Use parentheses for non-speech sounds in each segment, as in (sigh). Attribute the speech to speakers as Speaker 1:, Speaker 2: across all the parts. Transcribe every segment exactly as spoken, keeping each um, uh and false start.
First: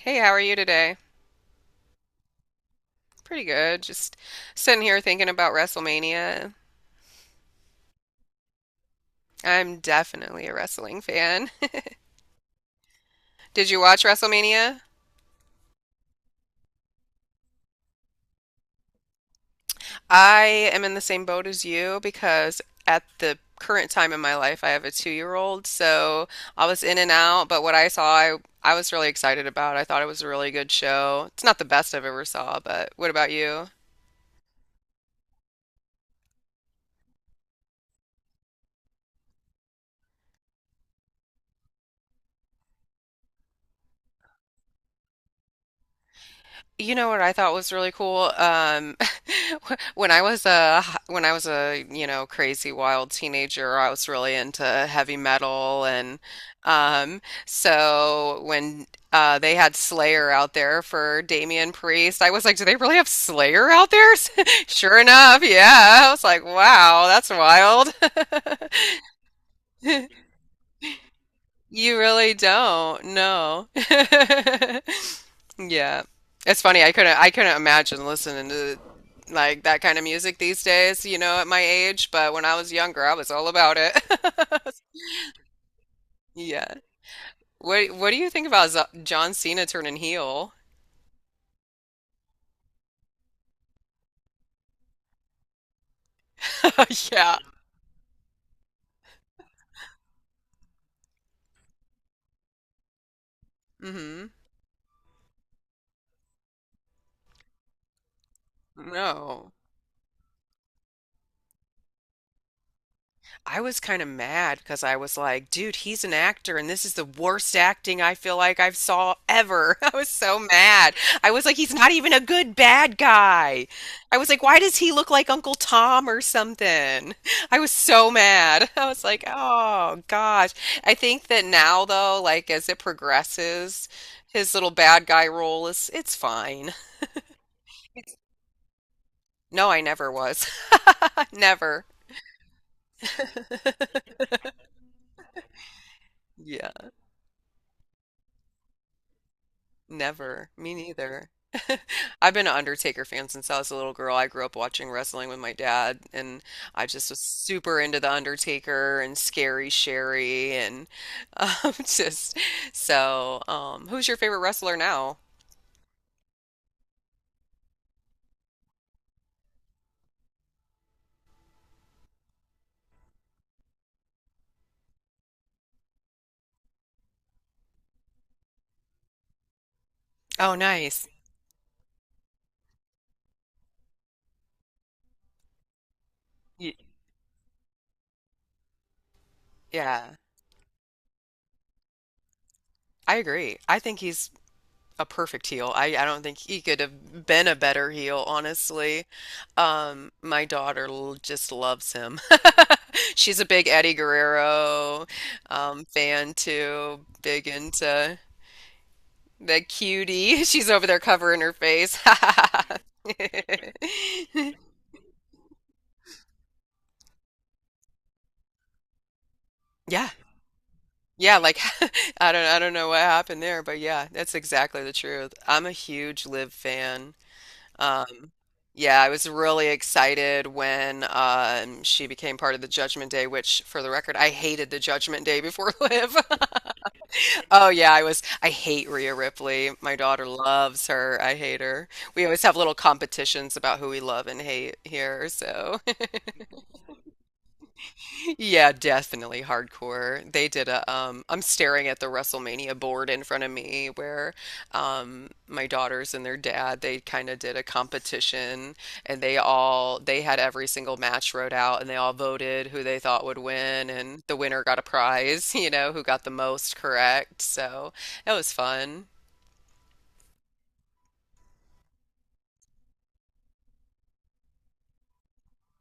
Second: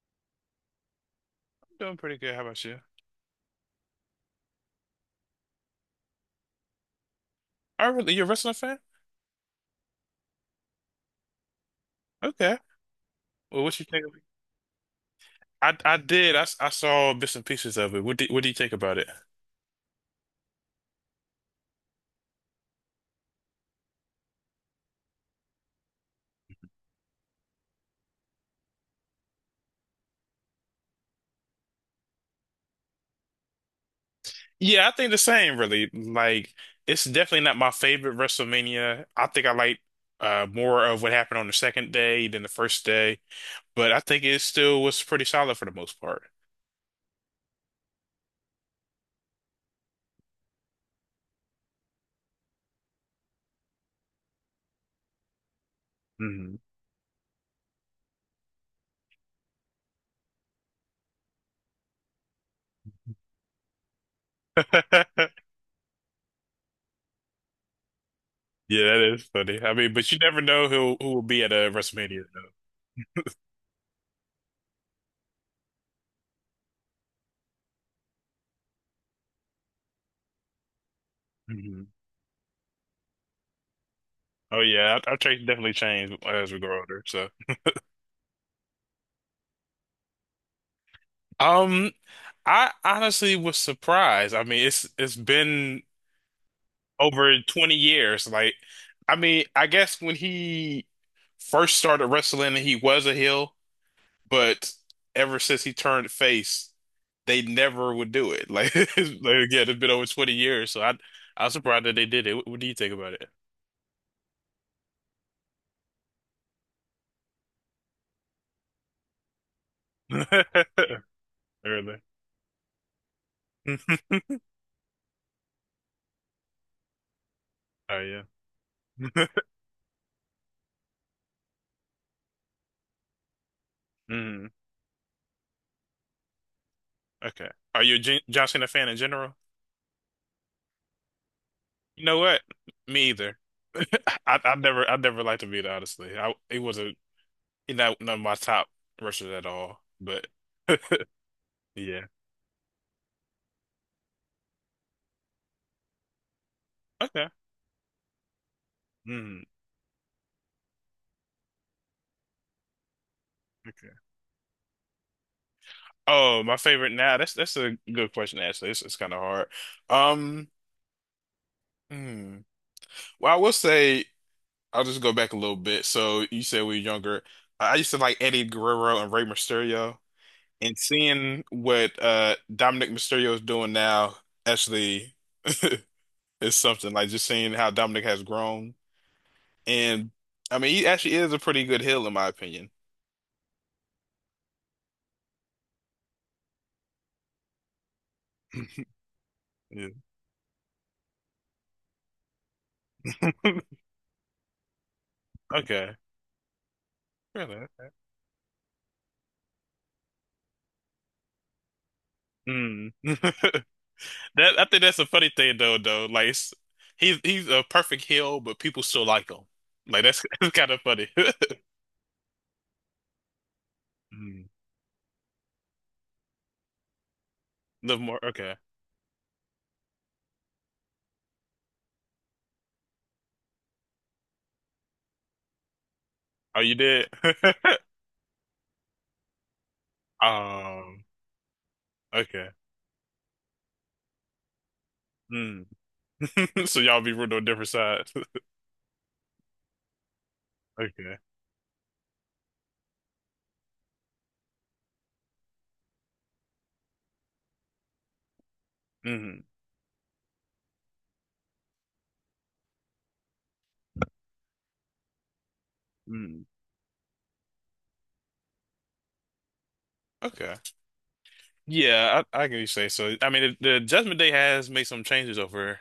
Speaker 1: Hey, how are you today?
Speaker 2: Doing pretty good. How about you?
Speaker 1: Pretty good. Just sitting here thinking about WrestleMania.
Speaker 2: Oh, really? You're a wrestling fan?
Speaker 1: I'm definitely a wrestling fan.
Speaker 2: Okay.
Speaker 1: (laughs)
Speaker 2: Well,
Speaker 1: Did
Speaker 2: what
Speaker 1: you
Speaker 2: you
Speaker 1: watch
Speaker 2: think of it?
Speaker 1: WrestleMania?
Speaker 2: I I did. I, s- I saw bits and pieces of it. What do, what do you think about it?
Speaker 1: I am in the same boat as you because at the current time in my life, I have a two-year-old, so I was in and out, but what I saw, I I was really excited about. I thought it was a really good show. It's not the best I've ever saw, but what about you?
Speaker 2: Yeah, I think the same, really. Like, it's definitely not my favorite WrestleMania. I think I like uh more of what happened on the second day than the first day, but I think it still was pretty solid for the most part.
Speaker 1: You know what I thought was really cool? Um, (laughs) when I was a when I was a you know crazy wild teenager, I was really into heavy metal and
Speaker 2: Hmm
Speaker 1: um, so when uh, they had Slayer out there for Damian Priest. I was like, do they really have Slayer out there? (laughs) Sure
Speaker 2: (laughs)
Speaker 1: enough, yeah. I was like, wow, that's wild. (laughs)
Speaker 2: Yeah, that is funny. I mean, but you never know who who will be at a
Speaker 1: You
Speaker 2: WrestleMania
Speaker 1: really
Speaker 2: though.
Speaker 1: don't, no. (laughs) Yeah. It's funny, I couldn't I couldn't imagine listening to like that kind of music these days, you know, at my
Speaker 2: Hmm
Speaker 1: age, but when I was younger, I was all about it.
Speaker 2: Oh
Speaker 1: (laughs)
Speaker 2: yeah, our our taste definitely changed as we
Speaker 1: Yeah.
Speaker 2: grow older. So.
Speaker 1: What what do you think about Z John Cena turning heel?
Speaker 2: Um, I honestly was surprised. I mean, it's it's been
Speaker 1: (laughs) Yeah.
Speaker 2: over twenty years. Like, I mean, I guess when he first started wrestling, he was a heel,
Speaker 1: hmm
Speaker 2: but ever since he turned face, they never would do it. Like, (laughs) it's- like
Speaker 1: No.
Speaker 2: again, it's been over twenty years, so I I was surprised that they did it. What, what do you think about it?
Speaker 1: I was kind of mad because I was like, dude, he's an actor and this is the worst acting I feel like I've saw ever. (laughs) I was so mad.
Speaker 2: (laughs)
Speaker 1: I was like, he's not
Speaker 2: Really?
Speaker 1: even a good bad guy. I was
Speaker 2: (laughs)
Speaker 1: like, why does he look like Uncle Tom or something? (laughs) I was
Speaker 2: Oh
Speaker 1: so mad. (laughs) I was like,
Speaker 2: yeah. (laughs)
Speaker 1: oh gosh. I think that now though, like as it progresses,
Speaker 2: Mhm.
Speaker 1: his little bad guy role is it's fine.
Speaker 2: Okay. Are you a Jon John Cena fan in general?
Speaker 1: (laughs) No, I never was. (laughs) Never.
Speaker 2: You know what? Me either. (laughs)
Speaker 1: (laughs)
Speaker 2: I I never I never liked Embiid, honestly. I it
Speaker 1: Yeah.
Speaker 2: wasn't he's not none of my top rushers at all. But
Speaker 1: Never. Me neither.
Speaker 2: (laughs) yeah.
Speaker 1: (laughs) I've been an Undertaker fan since I was a little girl. I grew up watching wrestling with my dad, and I just was
Speaker 2: Okay.
Speaker 1: super into the Undertaker and
Speaker 2: Mm,
Speaker 1: Scary Sherry, and um, (laughs) just so. Um,
Speaker 2: okay.
Speaker 1: who's your favorite wrestler now?
Speaker 2: Oh, my favorite now. That's that's a good question, actually. It's it's kind of hard. Um hmm. Well, I will say I'll just go back a little bit. So you said we were younger. I used to like Eddie Guerrero and Rey Mysterio.
Speaker 1: Oh,
Speaker 2: And
Speaker 1: nice.
Speaker 2: seeing what uh Dominic Mysterio is doing now, actually it's
Speaker 1: Y-
Speaker 2: something like just seeing how Dominic has grown. And
Speaker 1: Yeah,
Speaker 2: I mean, he actually is a pretty good heel, in my opinion. (clears throat)
Speaker 1: I agree. I think he's a perfect heel. I, I don't think he could have been a better heel, honestly.
Speaker 2: Yeah.
Speaker 1: Um, my daughter l- just loves him. (laughs) She's a big
Speaker 2: (laughs)
Speaker 1: Eddie Guerrero um,
Speaker 2: Okay.
Speaker 1: fan too, big
Speaker 2: Really?
Speaker 1: into the cutie. (laughs) She's over there covering her face. (laughs)
Speaker 2: Mm. (laughs) That I think that's a funny thing though. Though, like it's- he's he's a perfect heel, but people still like him. Like
Speaker 1: Yeah.
Speaker 2: that's, (laughs) that's kind of funny. (laughs)
Speaker 1: Yeah, like (laughs) I don't I don't know what happened there, but yeah, that's
Speaker 2: Mm.
Speaker 1: exactly the truth. I'm a huge Liv fan.
Speaker 2: Live
Speaker 1: Um,
Speaker 2: more. Okay.
Speaker 1: Yeah, I was really excited when um, she became part of the Judgment Day, which, for the record, I hated the Judgment Day before (laughs) Liv.
Speaker 2: Oh, you did. (laughs)
Speaker 1: Oh, yeah, I was. I hate Rhea Ripley. My daughter loves
Speaker 2: Um.
Speaker 1: her. I hate her. We always
Speaker 2: Okay.
Speaker 1: have little competitions about who we love and hate here,
Speaker 2: Mm.
Speaker 1: so.
Speaker 2: (laughs) So y'all be rooting on different sides. (laughs)
Speaker 1: Yeah, definitely hardcore. They did a
Speaker 2: Okay.
Speaker 1: um I'm staring at the WrestleMania board in front of me where um my daughters and their dad, they kind of did a competition and they
Speaker 2: Mm.
Speaker 1: all they had every single match wrote out and they all voted who they thought would win and the winner got a prize, (laughs) you know, who got the
Speaker 2: Mm.
Speaker 1: most correct. So, that was fun.
Speaker 2: Okay. Yeah, I, I can say so. I mean, the, the Judgment Day has made some changes over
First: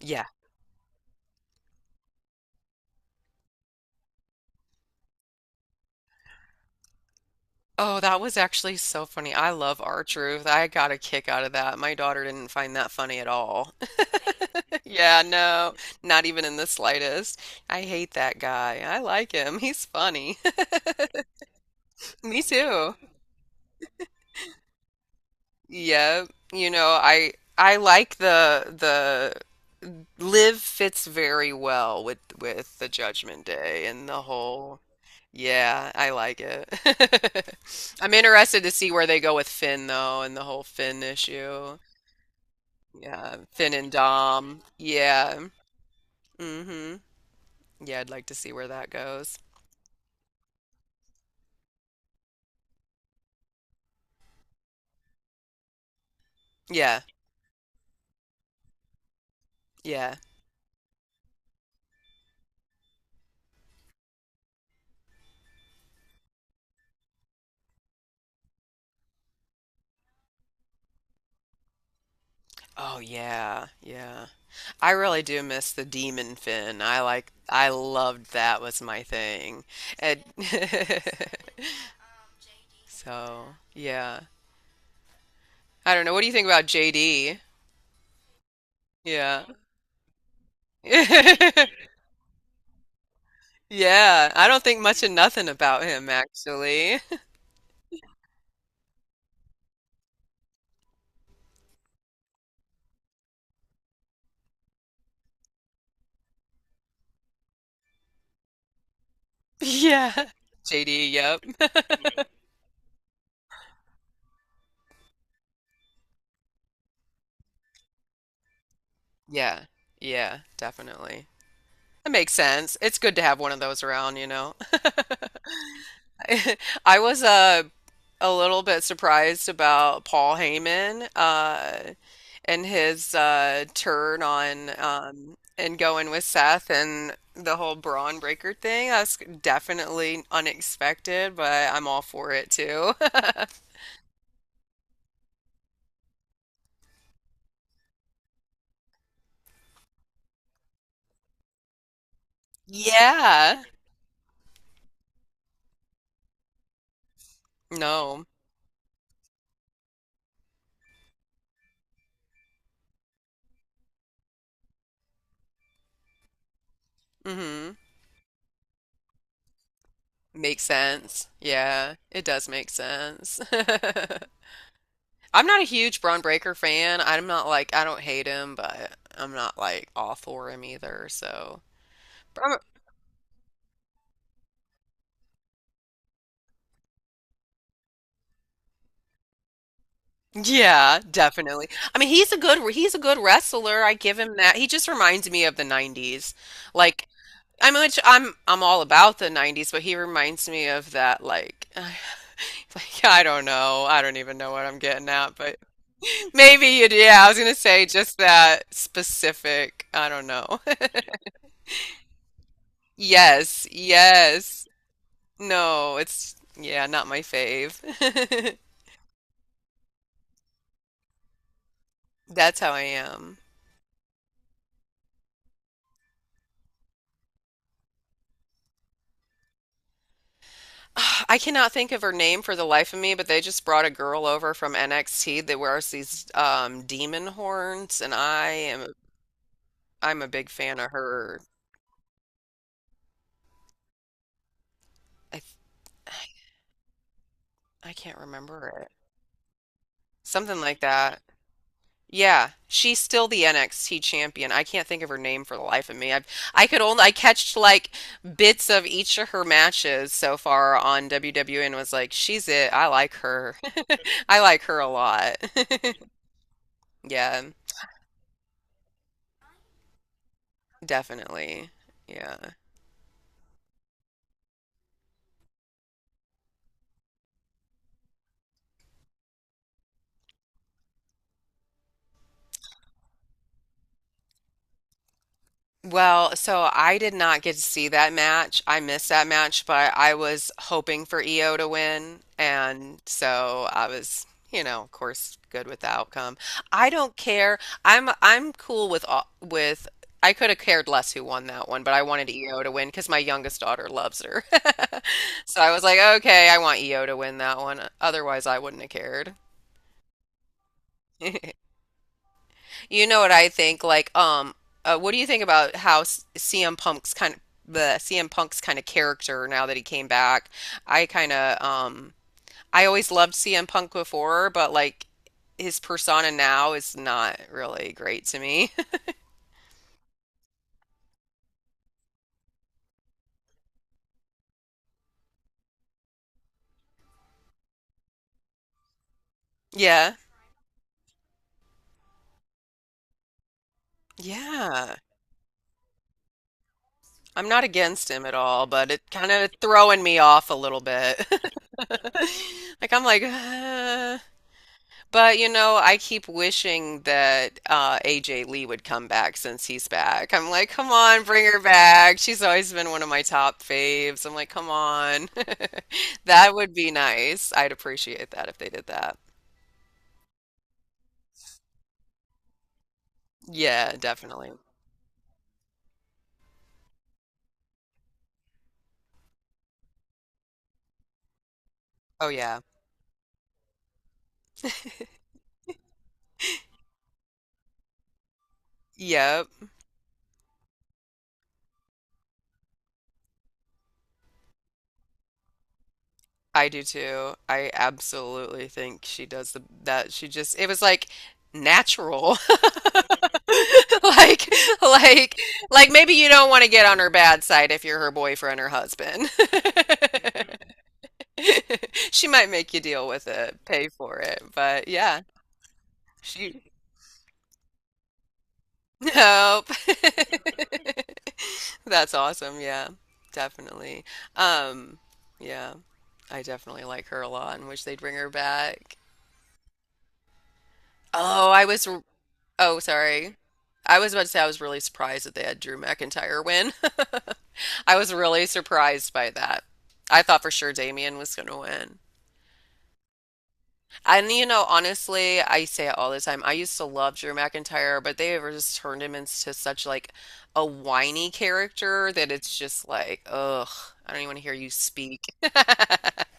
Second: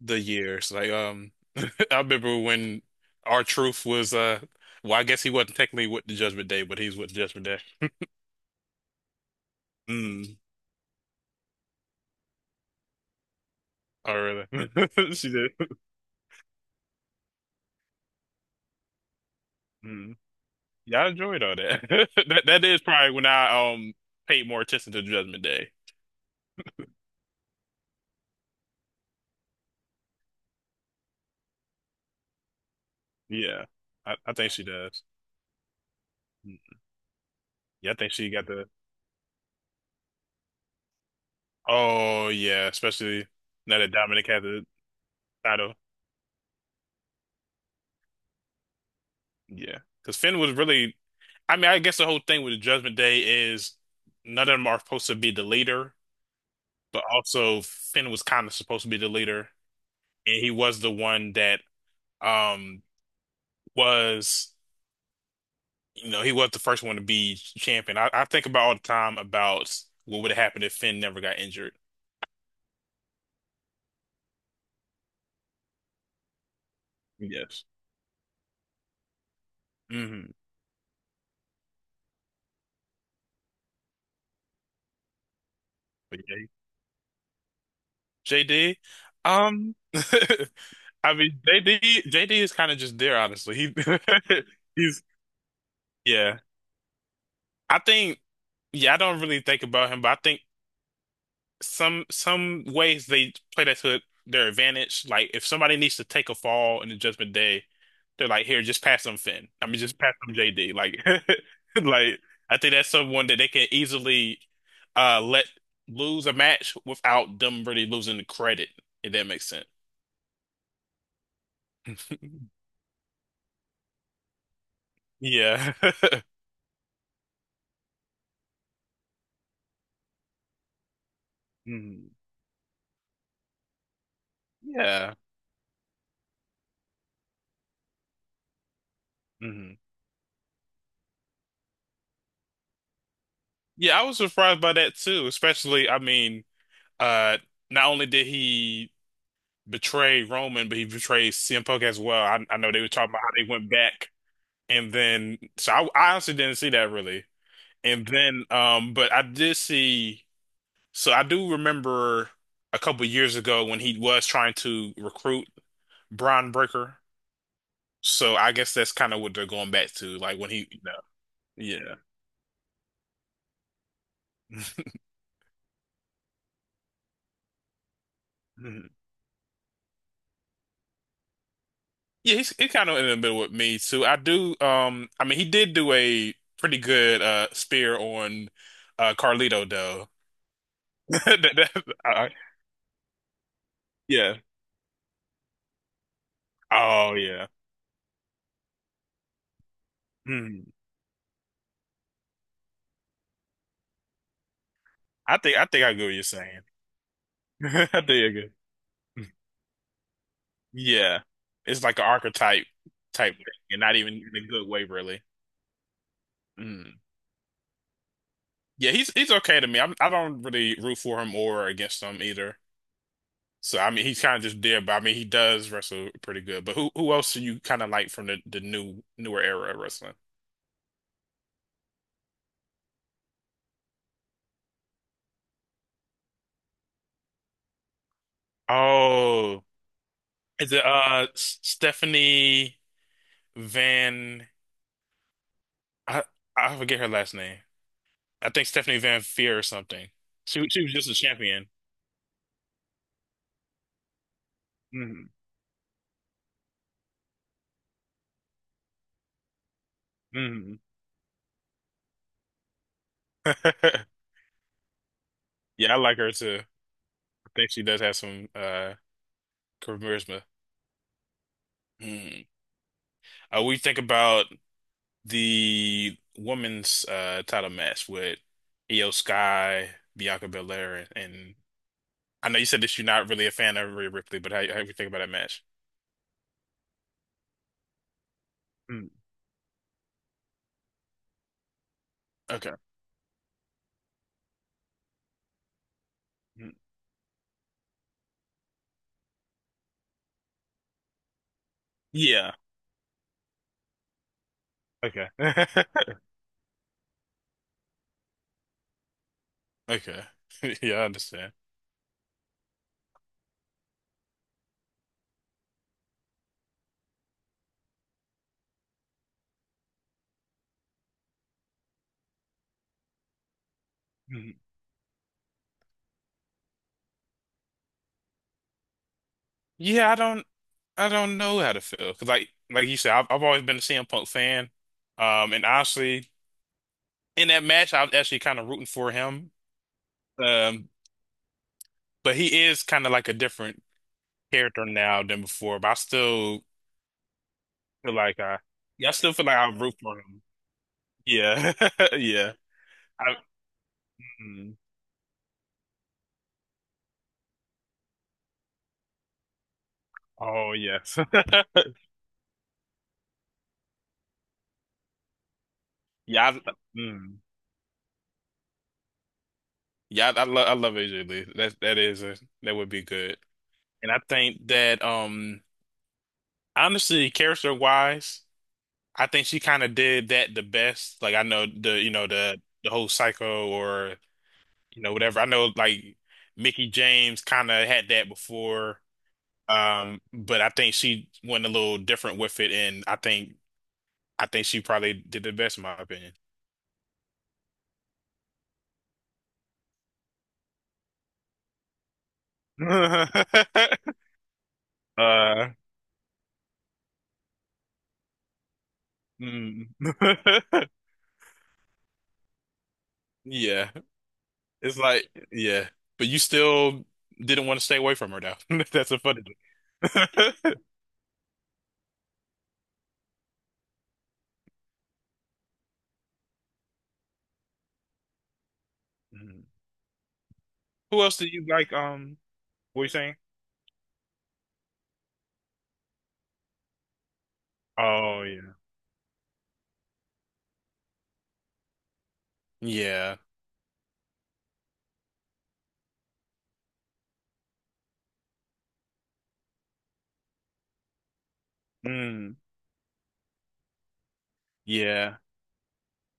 Speaker 2: the
Speaker 1: Yeah.
Speaker 2: years. Like, um, (laughs) I remember when our truth was, uh, well, I guess he wasn't technically with the Judgment Day, but he's with the Judgment Day.
Speaker 1: Oh, that was actually so funny. I love
Speaker 2: Mm.
Speaker 1: R-Truth. I got a kick out of that. My daughter didn't find that funny at all.
Speaker 2: Oh, really? (laughs)
Speaker 1: Yeah,
Speaker 2: She did.
Speaker 1: no, not even in the slightest. I hate that guy. I like him. He's
Speaker 2: Mm.
Speaker 1: funny.
Speaker 2: Yeah, I enjoyed all that.
Speaker 1: (laughs)
Speaker 2: (laughs)
Speaker 1: Me
Speaker 2: That that is
Speaker 1: too.
Speaker 2: probably when I um paid more attention to Judgment Day.
Speaker 1: Yeah, you know, I I like the the Live fits very well with with the Judgment
Speaker 2: Yeah,
Speaker 1: Day and
Speaker 2: I,
Speaker 1: the
Speaker 2: I think she
Speaker 1: whole.
Speaker 2: does.
Speaker 1: Yeah, I like
Speaker 2: Mm.
Speaker 1: it.
Speaker 2: Yeah, I
Speaker 1: (laughs)
Speaker 2: think
Speaker 1: I'm
Speaker 2: she got
Speaker 1: interested
Speaker 2: the.
Speaker 1: to see where they go with Finn though and the whole Finn issue.
Speaker 2: Oh yeah, especially
Speaker 1: Yeah, Finn
Speaker 2: now that
Speaker 1: and
Speaker 2: Dominic had
Speaker 1: Dom.
Speaker 2: the
Speaker 1: Yeah.
Speaker 2: title.
Speaker 1: hmm Yeah, I'd like to see where that goes.
Speaker 2: Yeah, because Finn was really I mean, I guess the whole thing with the Judgment Day is none of them are supposed to be the leader,
Speaker 1: Yeah.
Speaker 2: but also Finn was kind of supposed to be the leader,
Speaker 1: Yeah.
Speaker 2: and he was the one that um was, you know, he was the first one to be champion. I, I think about all the time about what would have happened if Finn never got injured.
Speaker 1: Oh yeah, yeah. I really do miss the Demon Fin. I like
Speaker 2: Yes.
Speaker 1: I loved that was my thing. And
Speaker 2: Mm-hmm.
Speaker 1: (laughs) so, yeah. I don't know. What
Speaker 2: But
Speaker 1: do you think
Speaker 2: yeah,
Speaker 1: about J D?
Speaker 2: J D,
Speaker 1: Yeah.
Speaker 2: um, (laughs) I mean,
Speaker 1: (laughs)
Speaker 2: JD, J D is kind of just there, honestly. He,
Speaker 1: Yeah.
Speaker 2: (laughs)
Speaker 1: I don't think much
Speaker 2: he's,
Speaker 1: of nothing about him
Speaker 2: yeah.
Speaker 1: actually. (laughs)
Speaker 2: I think. Yeah, I don't really think about him, but I think some some ways they play that to their advantage. Like if somebody needs to take a fall in the Judgment Day, they're like, here, just pass them Finn. I mean, just pass
Speaker 1: Yeah.
Speaker 2: them J D. Like,
Speaker 1: J D, yep.
Speaker 2: (laughs) like I think that's someone that they can easily uh let lose a match without them really losing the credit, if that makes
Speaker 1: Yeah.
Speaker 2: sense.
Speaker 1: Yeah, definitely. That makes
Speaker 2: (laughs)
Speaker 1: sense. It's good to have one of those around, you know.
Speaker 2: Yeah. (laughs)
Speaker 1: (laughs) I was uh a little bit surprised about Paul Heyman uh,
Speaker 2: Mhm.
Speaker 1: and his uh, turn on
Speaker 2: Yeah.
Speaker 1: um, and going with Seth and the whole Braun Breaker thing. That's
Speaker 2: Mhm.
Speaker 1: definitely unexpected, but I'm all for it too. (laughs)
Speaker 2: Yeah, I was surprised by that too, especially I mean, uh not only did he betrayed Roman, but he betrayed C M Punk as well. I, I know they were talking about how they
Speaker 1: Yeah.
Speaker 2: went back, and then so I, I honestly didn't see that really. And
Speaker 1: No.
Speaker 2: then, um, but I did see. So I do remember a couple years ago when he was trying to recruit Braun Breaker.
Speaker 1: mm hmm
Speaker 2: So I guess that's kind of what they're going back to, like when
Speaker 1: Makes
Speaker 2: he, you know,
Speaker 1: sense. Yeah,
Speaker 2: yeah.
Speaker 1: it does make sense.
Speaker 2: (laughs)
Speaker 1: (laughs) I'm not a huge Braun Breaker fan. I'm not like I don't hate him,
Speaker 2: Mhm.
Speaker 1: but I'm not like all for him either. So,
Speaker 2: Yeah,
Speaker 1: but
Speaker 2: he's,
Speaker 1: I'm
Speaker 2: he's kind of in the middle with me too. I do. Um, I mean, he did do a pretty good uh spear on uh Carlito though.
Speaker 1: yeah,
Speaker 2: (laughs) That-
Speaker 1: definitely.
Speaker 2: that-
Speaker 1: I mean, he's
Speaker 2: I-
Speaker 1: a good he's a good wrestler. I give him
Speaker 2: yeah.
Speaker 1: that. He just reminds me of the nineties. Like
Speaker 2: Oh yeah.
Speaker 1: I'm much I'm I'm all about the nineties, but he reminds
Speaker 2: Hmm.
Speaker 1: me of that like (laughs) like I don't know. I don't even know what I'm getting at,
Speaker 2: I
Speaker 1: but
Speaker 2: think I think I get what you're
Speaker 1: (laughs)
Speaker 2: saying.
Speaker 1: maybe you do. Yeah, I was gonna
Speaker 2: (laughs) I
Speaker 1: say
Speaker 2: think
Speaker 1: just
Speaker 2: I get.
Speaker 1: that specific, I don't know. (laughs)
Speaker 2: Yeah. It's like an archetype type thing,
Speaker 1: Yes,
Speaker 2: and not even in a
Speaker 1: yes.
Speaker 2: good way, really.
Speaker 1: No, it's yeah,
Speaker 2: Mm.
Speaker 1: not my fave.
Speaker 2: Yeah, he's he's okay to me. I'm, I don't really root for him or against him
Speaker 1: (laughs)
Speaker 2: either.
Speaker 1: That's how I am.
Speaker 2: So I mean, he's kind of just there, but I mean, he does wrestle pretty good. But who who else do you kind of like from the the new newer era of wrestling?
Speaker 1: (sighs) I cannot think of her name for the life of me, but they just brought a girl over from N X T that wears these um, demon horns, and I am
Speaker 2: Oh,
Speaker 1: I'm a big
Speaker 2: is
Speaker 1: fan
Speaker 2: it
Speaker 1: of
Speaker 2: uh
Speaker 1: her.
Speaker 2: S- Stephanie Van?
Speaker 1: I
Speaker 2: I I forget her last name.
Speaker 1: I can't
Speaker 2: I think
Speaker 1: remember it.
Speaker 2: Stephanie Van Feer or something.
Speaker 1: Something
Speaker 2: She
Speaker 1: like
Speaker 2: she was just a
Speaker 1: that.
Speaker 2: champion.
Speaker 1: Yeah, she's still the N X T champion. I can't think of her
Speaker 2: Hmm
Speaker 1: name for the life of me. i I could only I catched like bits of each of her matches so far
Speaker 2: hmm
Speaker 1: on W W E and was like, she's it. I like her.
Speaker 2: (laughs)
Speaker 1: (laughs) I like her a lot. (laughs)
Speaker 2: Yeah, I like her too.
Speaker 1: Yeah.
Speaker 2: I think she does have some uh charisma.
Speaker 1: Definitely.
Speaker 2: Mm.
Speaker 1: Yeah.
Speaker 2: Uh, we think about the women's uh title match with Io Sky, Bianca Belair, and I know you said that you're not really a fan of Rhea Ripley, but how how you think about that match?
Speaker 1: Well, so I did not get to see that match. I missed
Speaker 2: Mm.
Speaker 1: that match, but I was hoping for E O to win.
Speaker 2: Okay.
Speaker 1: And so I was, you know, of course, good with the outcome.
Speaker 2: Mm.
Speaker 1: I don't care. I'm I'm cool with all, with I could have cared less who won that one, but I wanted
Speaker 2: Yeah.
Speaker 1: E O to win because my youngest daughter loves her. (laughs)
Speaker 2: Okay.
Speaker 1: So I was like,
Speaker 2: (laughs)
Speaker 1: okay, I want E O to win that one. Otherwise, I wouldn't have cared.
Speaker 2: Okay. (laughs) Yeah, I understand.
Speaker 1: (laughs) You know what I think? Like, um, uh, what do you think about how s- C M Punk's kind of the C M Punk's kind of character now that he came back? I kind of, um, I always loved C M Punk before,
Speaker 2: Mhm.
Speaker 1: but like his persona now is not really great to me. (laughs)
Speaker 2: Yeah, I don't. I don't know how to feel because, like, like you said, I've, I've always been a C M Punk fan. Um, and honestly, in that match, I was actually kind of rooting for him.
Speaker 1: Yeah,
Speaker 2: Um, but he is kind of like a different character
Speaker 1: yeah.
Speaker 2: now than before. But I still
Speaker 1: I'm not against
Speaker 2: feel
Speaker 1: him at
Speaker 2: like I,
Speaker 1: all, but it
Speaker 2: yeah, I
Speaker 1: kind
Speaker 2: still feel
Speaker 1: of
Speaker 2: like I root
Speaker 1: throwing me
Speaker 2: for him.
Speaker 1: off a little bit.
Speaker 2: Yeah,
Speaker 1: (laughs)
Speaker 2: (laughs) yeah.
Speaker 1: Like I'm like,
Speaker 2: I,
Speaker 1: (sighs)
Speaker 2: mm.
Speaker 1: But you know, I keep wishing that uh, A J Lee would come back since he's back. I'm like,
Speaker 2: Oh
Speaker 1: come
Speaker 2: yes.
Speaker 1: on, bring her
Speaker 2: (laughs)
Speaker 1: back. She's always been one of my top faves. I'm like, come on. (laughs)
Speaker 2: Yeah,
Speaker 1: That
Speaker 2: I,
Speaker 1: would be
Speaker 2: mm.
Speaker 1: nice. I'd appreciate that if they did that.
Speaker 2: Yeah, I, I love I love A J Lee. That that is a, that would be good.
Speaker 1: Yeah,
Speaker 2: And I
Speaker 1: definitely.
Speaker 2: think that um honestly, character wise. I think she kind of did that the best. Like I know the you know
Speaker 1: Oh
Speaker 2: the
Speaker 1: yeah.
Speaker 2: the whole Psycho or you know whatever. I know like Mickey James kind of had that before,
Speaker 1: Yep.
Speaker 2: um, but I think she went a little different with it, and I think I think she probably did the best in my opinion.
Speaker 1: I do too. I absolutely think she does the that she just it was like natural. (laughs)
Speaker 2: (laughs)
Speaker 1: Like like
Speaker 2: Uh,
Speaker 1: like maybe you don't want to get on her bad side if you're her boyfriend or husband.
Speaker 2: mm. (laughs)
Speaker 1: (laughs) She might make you deal with it, pay
Speaker 2: Yeah,
Speaker 1: for it, but
Speaker 2: it's
Speaker 1: yeah,
Speaker 2: like yeah, but you
Speaker 1: she
Speaker 2: still didn't want to stay away from her though. (laughs) That's the funny thing.
Speaker 1: nope.
Speaker 2: (laughs)
Speaker 1: (laughs) That's awesome. Yeah, definitely. Um, yeah, I definitely like her a lot and wish they'd bring her back.
Speaker 2: Mhm. Who else do
Speaker 1: Oh, I
Speaker 2: you
Speaker 1: was.
Speaker 2: like? Um,
Speaker 1: Oh,
Speaker 2: what you saying?
Speaker 1: sorry. I was about to say I was really surprised that they had Drew McIntyre win. (laughs) I was
Speaker 2: Oh
Speaker 1: really
Speaker 2: yeah.
Speaker 1: surprised by that. I thought for sure Damian was going to win.
Speaker 2: Yeah.
Speaker 1: And you know, honestly, I say it all the time. I used to love Drew McIntyre, but they ever just turned him into such like a whiny character that it's
Speaker 2: Mm,
Speaker 1: just like, ugh, I don't even want to hear you speak.
Speaker 2: yeah.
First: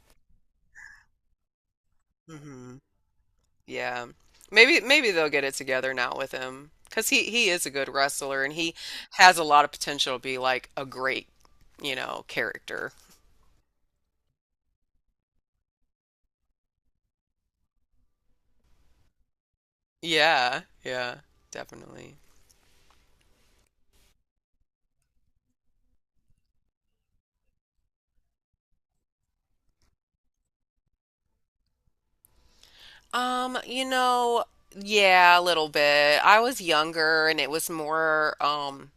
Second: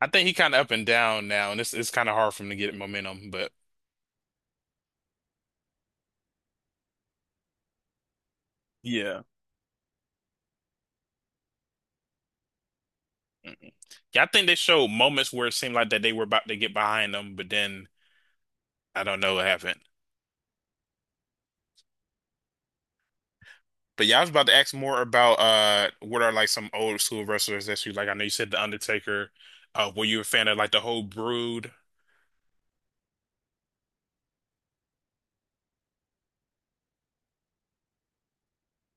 Speaker 2: I think he kind of up and down now, and it's it's kind of hard for him to get
Speaker 1: (laughs)
Speaker 2: momentum. But
Speaker 1: Yeah. Maybe maybe they'll get it together now with him because he he is a good wrestler and he
Speaker 2: yeah,
Speaker 1: has a lot of potential to be like a great, you know, character.
Speaker 2: mm-mm, yeah. I think they showed moments where it seemed like that they were about to get behind them, but then I don't know what happened.
Speaker 1: Yeah, yeah, definitely.
Speaker 2: But yeah, I was about to ask more about uh, what are like some old school wrestlers that you like? I know you said The Undertaker. Uh, were you a fan of like the whole Brood?
Speaker 1: Um, you know, yeah, a little bit. I was younger and it was more, um,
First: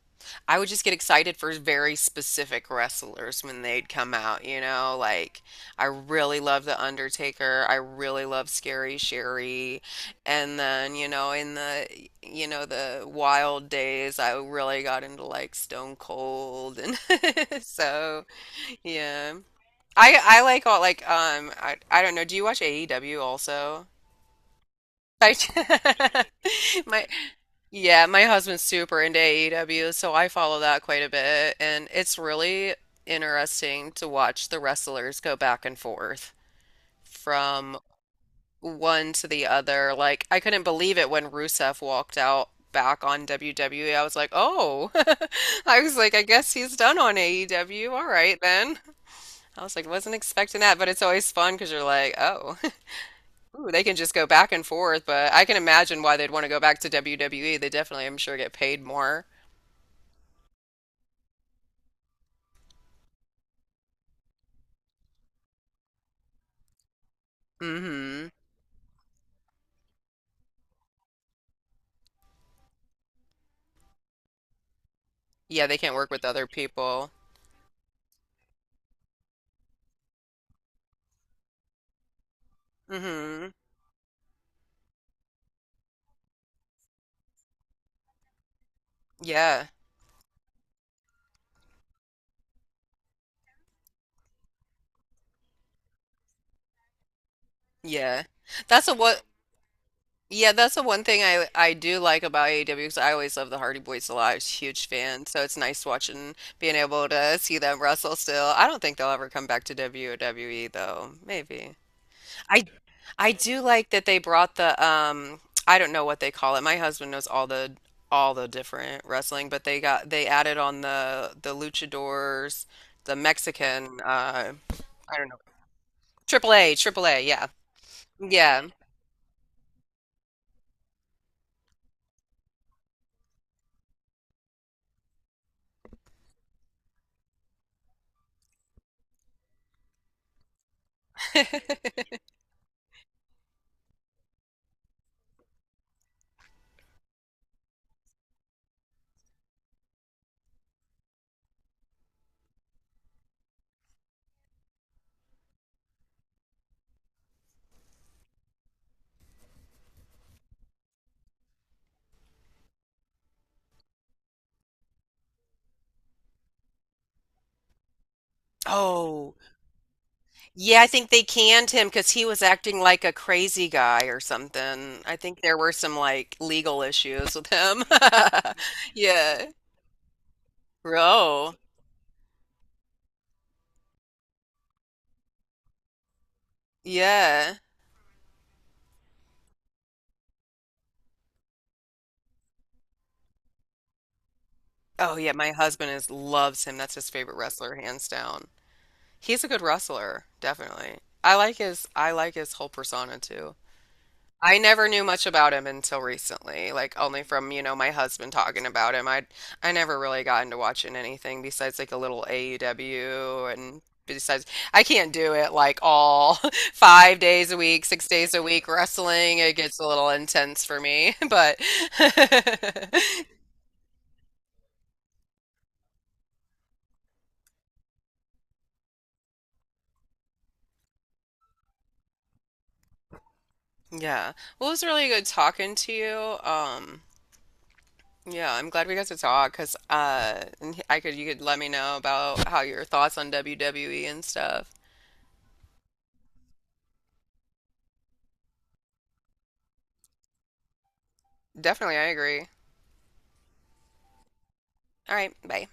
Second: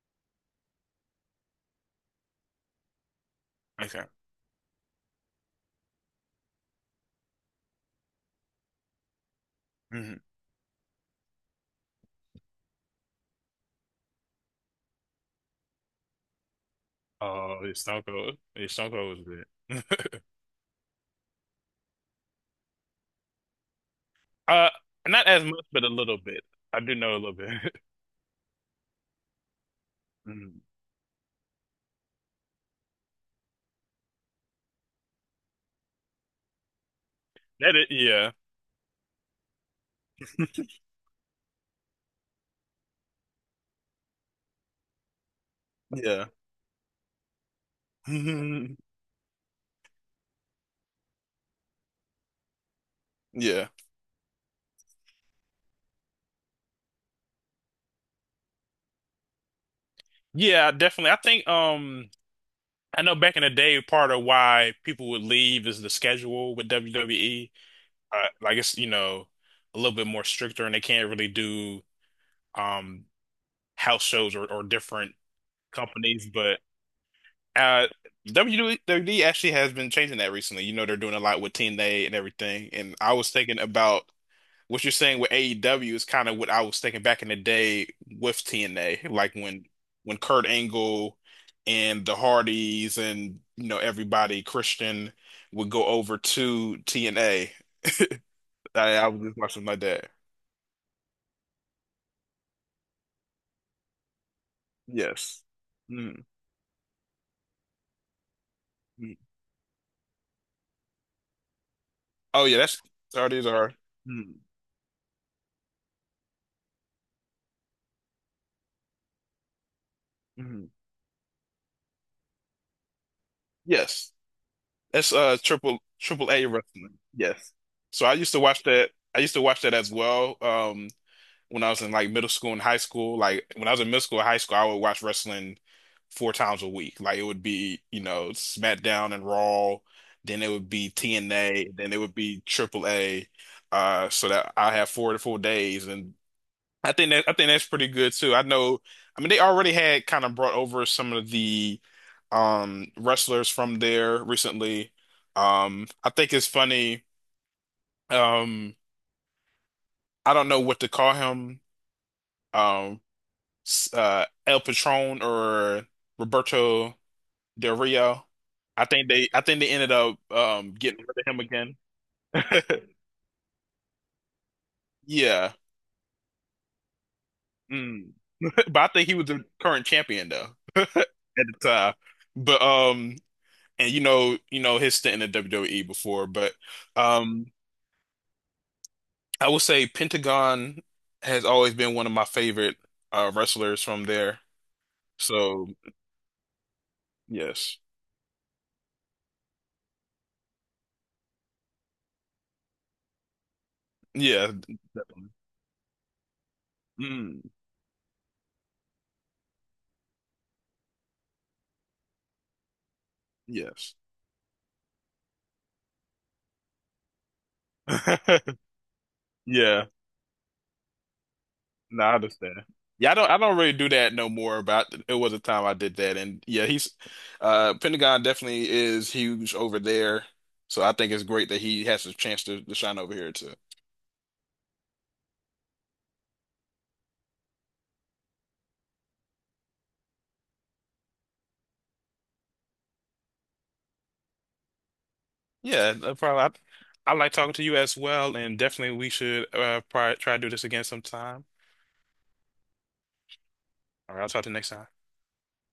Speaker 1: I would just get excited for very specific wrestlers when they'd
Speaker 2: Okay.
Speaker 1: come out, you know, like I really love The Undertaker, I really love Scary Sherry,
Speaker 2: hmm
Speaker 1: and then, you know, in the, you know, the wild days, I really got into like Stone Cold and
Speaker 2: Oh,
Speaker 1: (laughs)
Speaker 2: it's Stone
Speaker 1: so,
Speaker 2: Cold. It's Stone Cold
Speaker 1: yeah.
Speaker 2: was
Speaker 1: I
Speaker 2: good.
Speaker 1: I
Speaker 2: (laughs)
Speaker 1: like all like um I I don't know, do you watch A E W also?
Speaker 2: Uh, not
Speaker 1: I
Speaker 2: as much, but a little bit. I
Speaker 1: (laughs)
Speaker 2: do
Speaker 1: my
Speaker 2: know a little bit.
Speaker 1: yeah, my husband's super into A E W, so I follow
Speaker 2: (laughs)
Speaker 1: that quite a bit, and it's really interesting to watch the wrestlers go back and forth
Speaker 2: That
Speaker 1: from
Speaker 2: is, yeah,
Speaker 1: one to the other. Like I couldn't believe it when Rusev walked out back on W W E. I was like, "Oh." (laughs) I was like, "I
Speaker 2: yeah,
Speaker 1: guess he's done on A E W. All right then."
Speaker 2: (laughs)
Speaker 1: I was like, "Wasn't expecting that," but it's always fun because you're like, "Oh.
Speaker 2: yeah,
Speaker 1: Ooh, they can just go back and forth," but I can imagine why they'd want to go back to W W E. They definitely, I'm sure, get paid more.
Speaker 2: yeah. Definitely. I think um, I know back in the day, part of why people would leave is the schedule with W W E. Uh,
Speaker 1: Hmm
Speaker 2: like it's you know a little bit more stricter, and they can't really do um house shows or, or different
Speaker 1: Yeah, they can't work with
Speaker 2: companies.
Speaker 1: other
Speaker 2: But
Speaker 1: people.
Speaker 2: uh, W W E actually has been changing that recently. You know, they're doing a lot with Team Day and everything. And I was
Speaker 1: Hmm
Speaker 2: thinking about what you're saying with A E W is kind of what I was thinking back in the day with T N A, like when
Speaker 1: Yeah.
Speaker 2: when Kurt Angle and the Hardys and you know everybody Christian would go over to T N A.
Speaker 1: Yeah. That's a
Speaker 2: I, I was
Speaker 1: what
Speaker 2: just watching my dad.
Speaker 1: yeah, that's the one thing I I do like about A E W because I always love the Hardy Boys a lot. I was a huge fan, so
Speaker 2: Yes.
Speaker 1: it's nice
Speaker 2: Mm,
Speaker 1: watching being able to see them wrestle still. I don't think they'll
Speaker 2: mm.
Speaker 1: ever come back to W W E though. Maybe.
Speaker 2: Oh yeah,
Speaker 1: I
Speaker 2: that's
Speaker 1: I
Speaker 2: Hardys
Speaker 1: do
Speaker 2: are.
Speaker 1: like that they
Speaker 2: Mm,
Speaker 1: brought the um I don't know what they call it. My husband knows all the all the different wrestling, but they got they added
Speaker 2: mm.
Speaker 1: on the the luchadors, the Mexican
Speaker 2: Yes,
Speaker 1: uh
Speaker 2: that's
Speaker 1: I don't know.
Speaker 2: uh triple triple A
Speaker 1: Triple A,
Speaker 2: wrestling.
Speaker 1: Triple A, yeah.
Speaker 2: Yes. So I used to watch
Speaker 1: Yeah. (laughs)
Speaker 2: that. I used to watch that as well. Um, when I was in like middle school and high school. Like when I was in middle school and high school, I would watch wrestling four times a week. Like it would be, you know, SmackDown and Raw, then it would be T N A, then it would be Triple A. Uh, so that I have four to four days, and I think that I think that's pretty good too. I know, I mean, they already had kind of brought over some of the um wrestlers from there recently. Um, I think it's funny. Um, I don't know what to call him. Um, uh, El Patron or Roberto Del Rio. I think they
Speaker 1: Oh,
Speaker 2: I think they ended up um,
Speaker 1: yeah, I
Speaker 2: getting
Speaker 1: think they
Speaker 2: rid of him
Speaker 1: canned
Speaker 2: again.
Speaker 1: him because he was acting
Speaker 2: (laughs)
Speaker 1: like a crazy guy or something. I think
Speaker 2: Yeah.
Speaker 1: there were some like legal issues with him.
Speaker 2: Mm.
Speaker 1: (laughs)
Speaker 2: (laughs) But I think he was the
Speaker 1: Yeah.
Speaker 2: current champion though at
Speaker 1: Ro.
Speaker 2: the time. But um and you know, you know his stint in the W W E before, but um
Speaker 1: Yeah.
Speaker 2: I would say Pentagon has always been one of my favorite uh wrestlers from there.
Speaker 1: Oh, yeah, my
Speaker 2: So,
Speaker 1: husband is loves him. That's his favorite wrestler,
Speaker 2: yes.
Speaker 1: hands down. He's a good wrestler, definitely. I like his I like his whole persona too.
Speaker 2: Yeah.
Speaker 1: I never knew much about him until recently, like only
Speaker 2: Mm,
Speaker 1: from, you know, my husband talking about him. I I never really got into watching anything besides like a little A E W and
Speaker 2: yes.
Speaker 1: besides I can't do it like all (laughs) five days a week, six days a
Speaker 2: (laughs)
Speaker 1: week wrestling. It gets
Speaker 2: Yeah.
Speaker 1: a little intense for me, (laughs) but
Speaker 2: No, I understand. Yeah, I don't
Speaker 1: (laughs)
Speaker 2: I don't really do that no more, but I- it was a time I did that. And yeah, he's uh Pentagon definitely is huge over there. So I think it's great that he has a chance to, to shine over here too.
Speaker 1: yeah. Well, it was really good talking to you. Um, yeah, I'm glad we got to talk because uh, and I could you could let me know about how your thoughts on W W E and stuff.
Speaker 2: Yeah, no problem. I, I like talking to you as well, and definitely we should uh probably try to do this again sometime.
Speaker 1: Definitely, I agree.
Speaker 2: All right, I'll talk to you next time.
Speaker 1: All right, bye.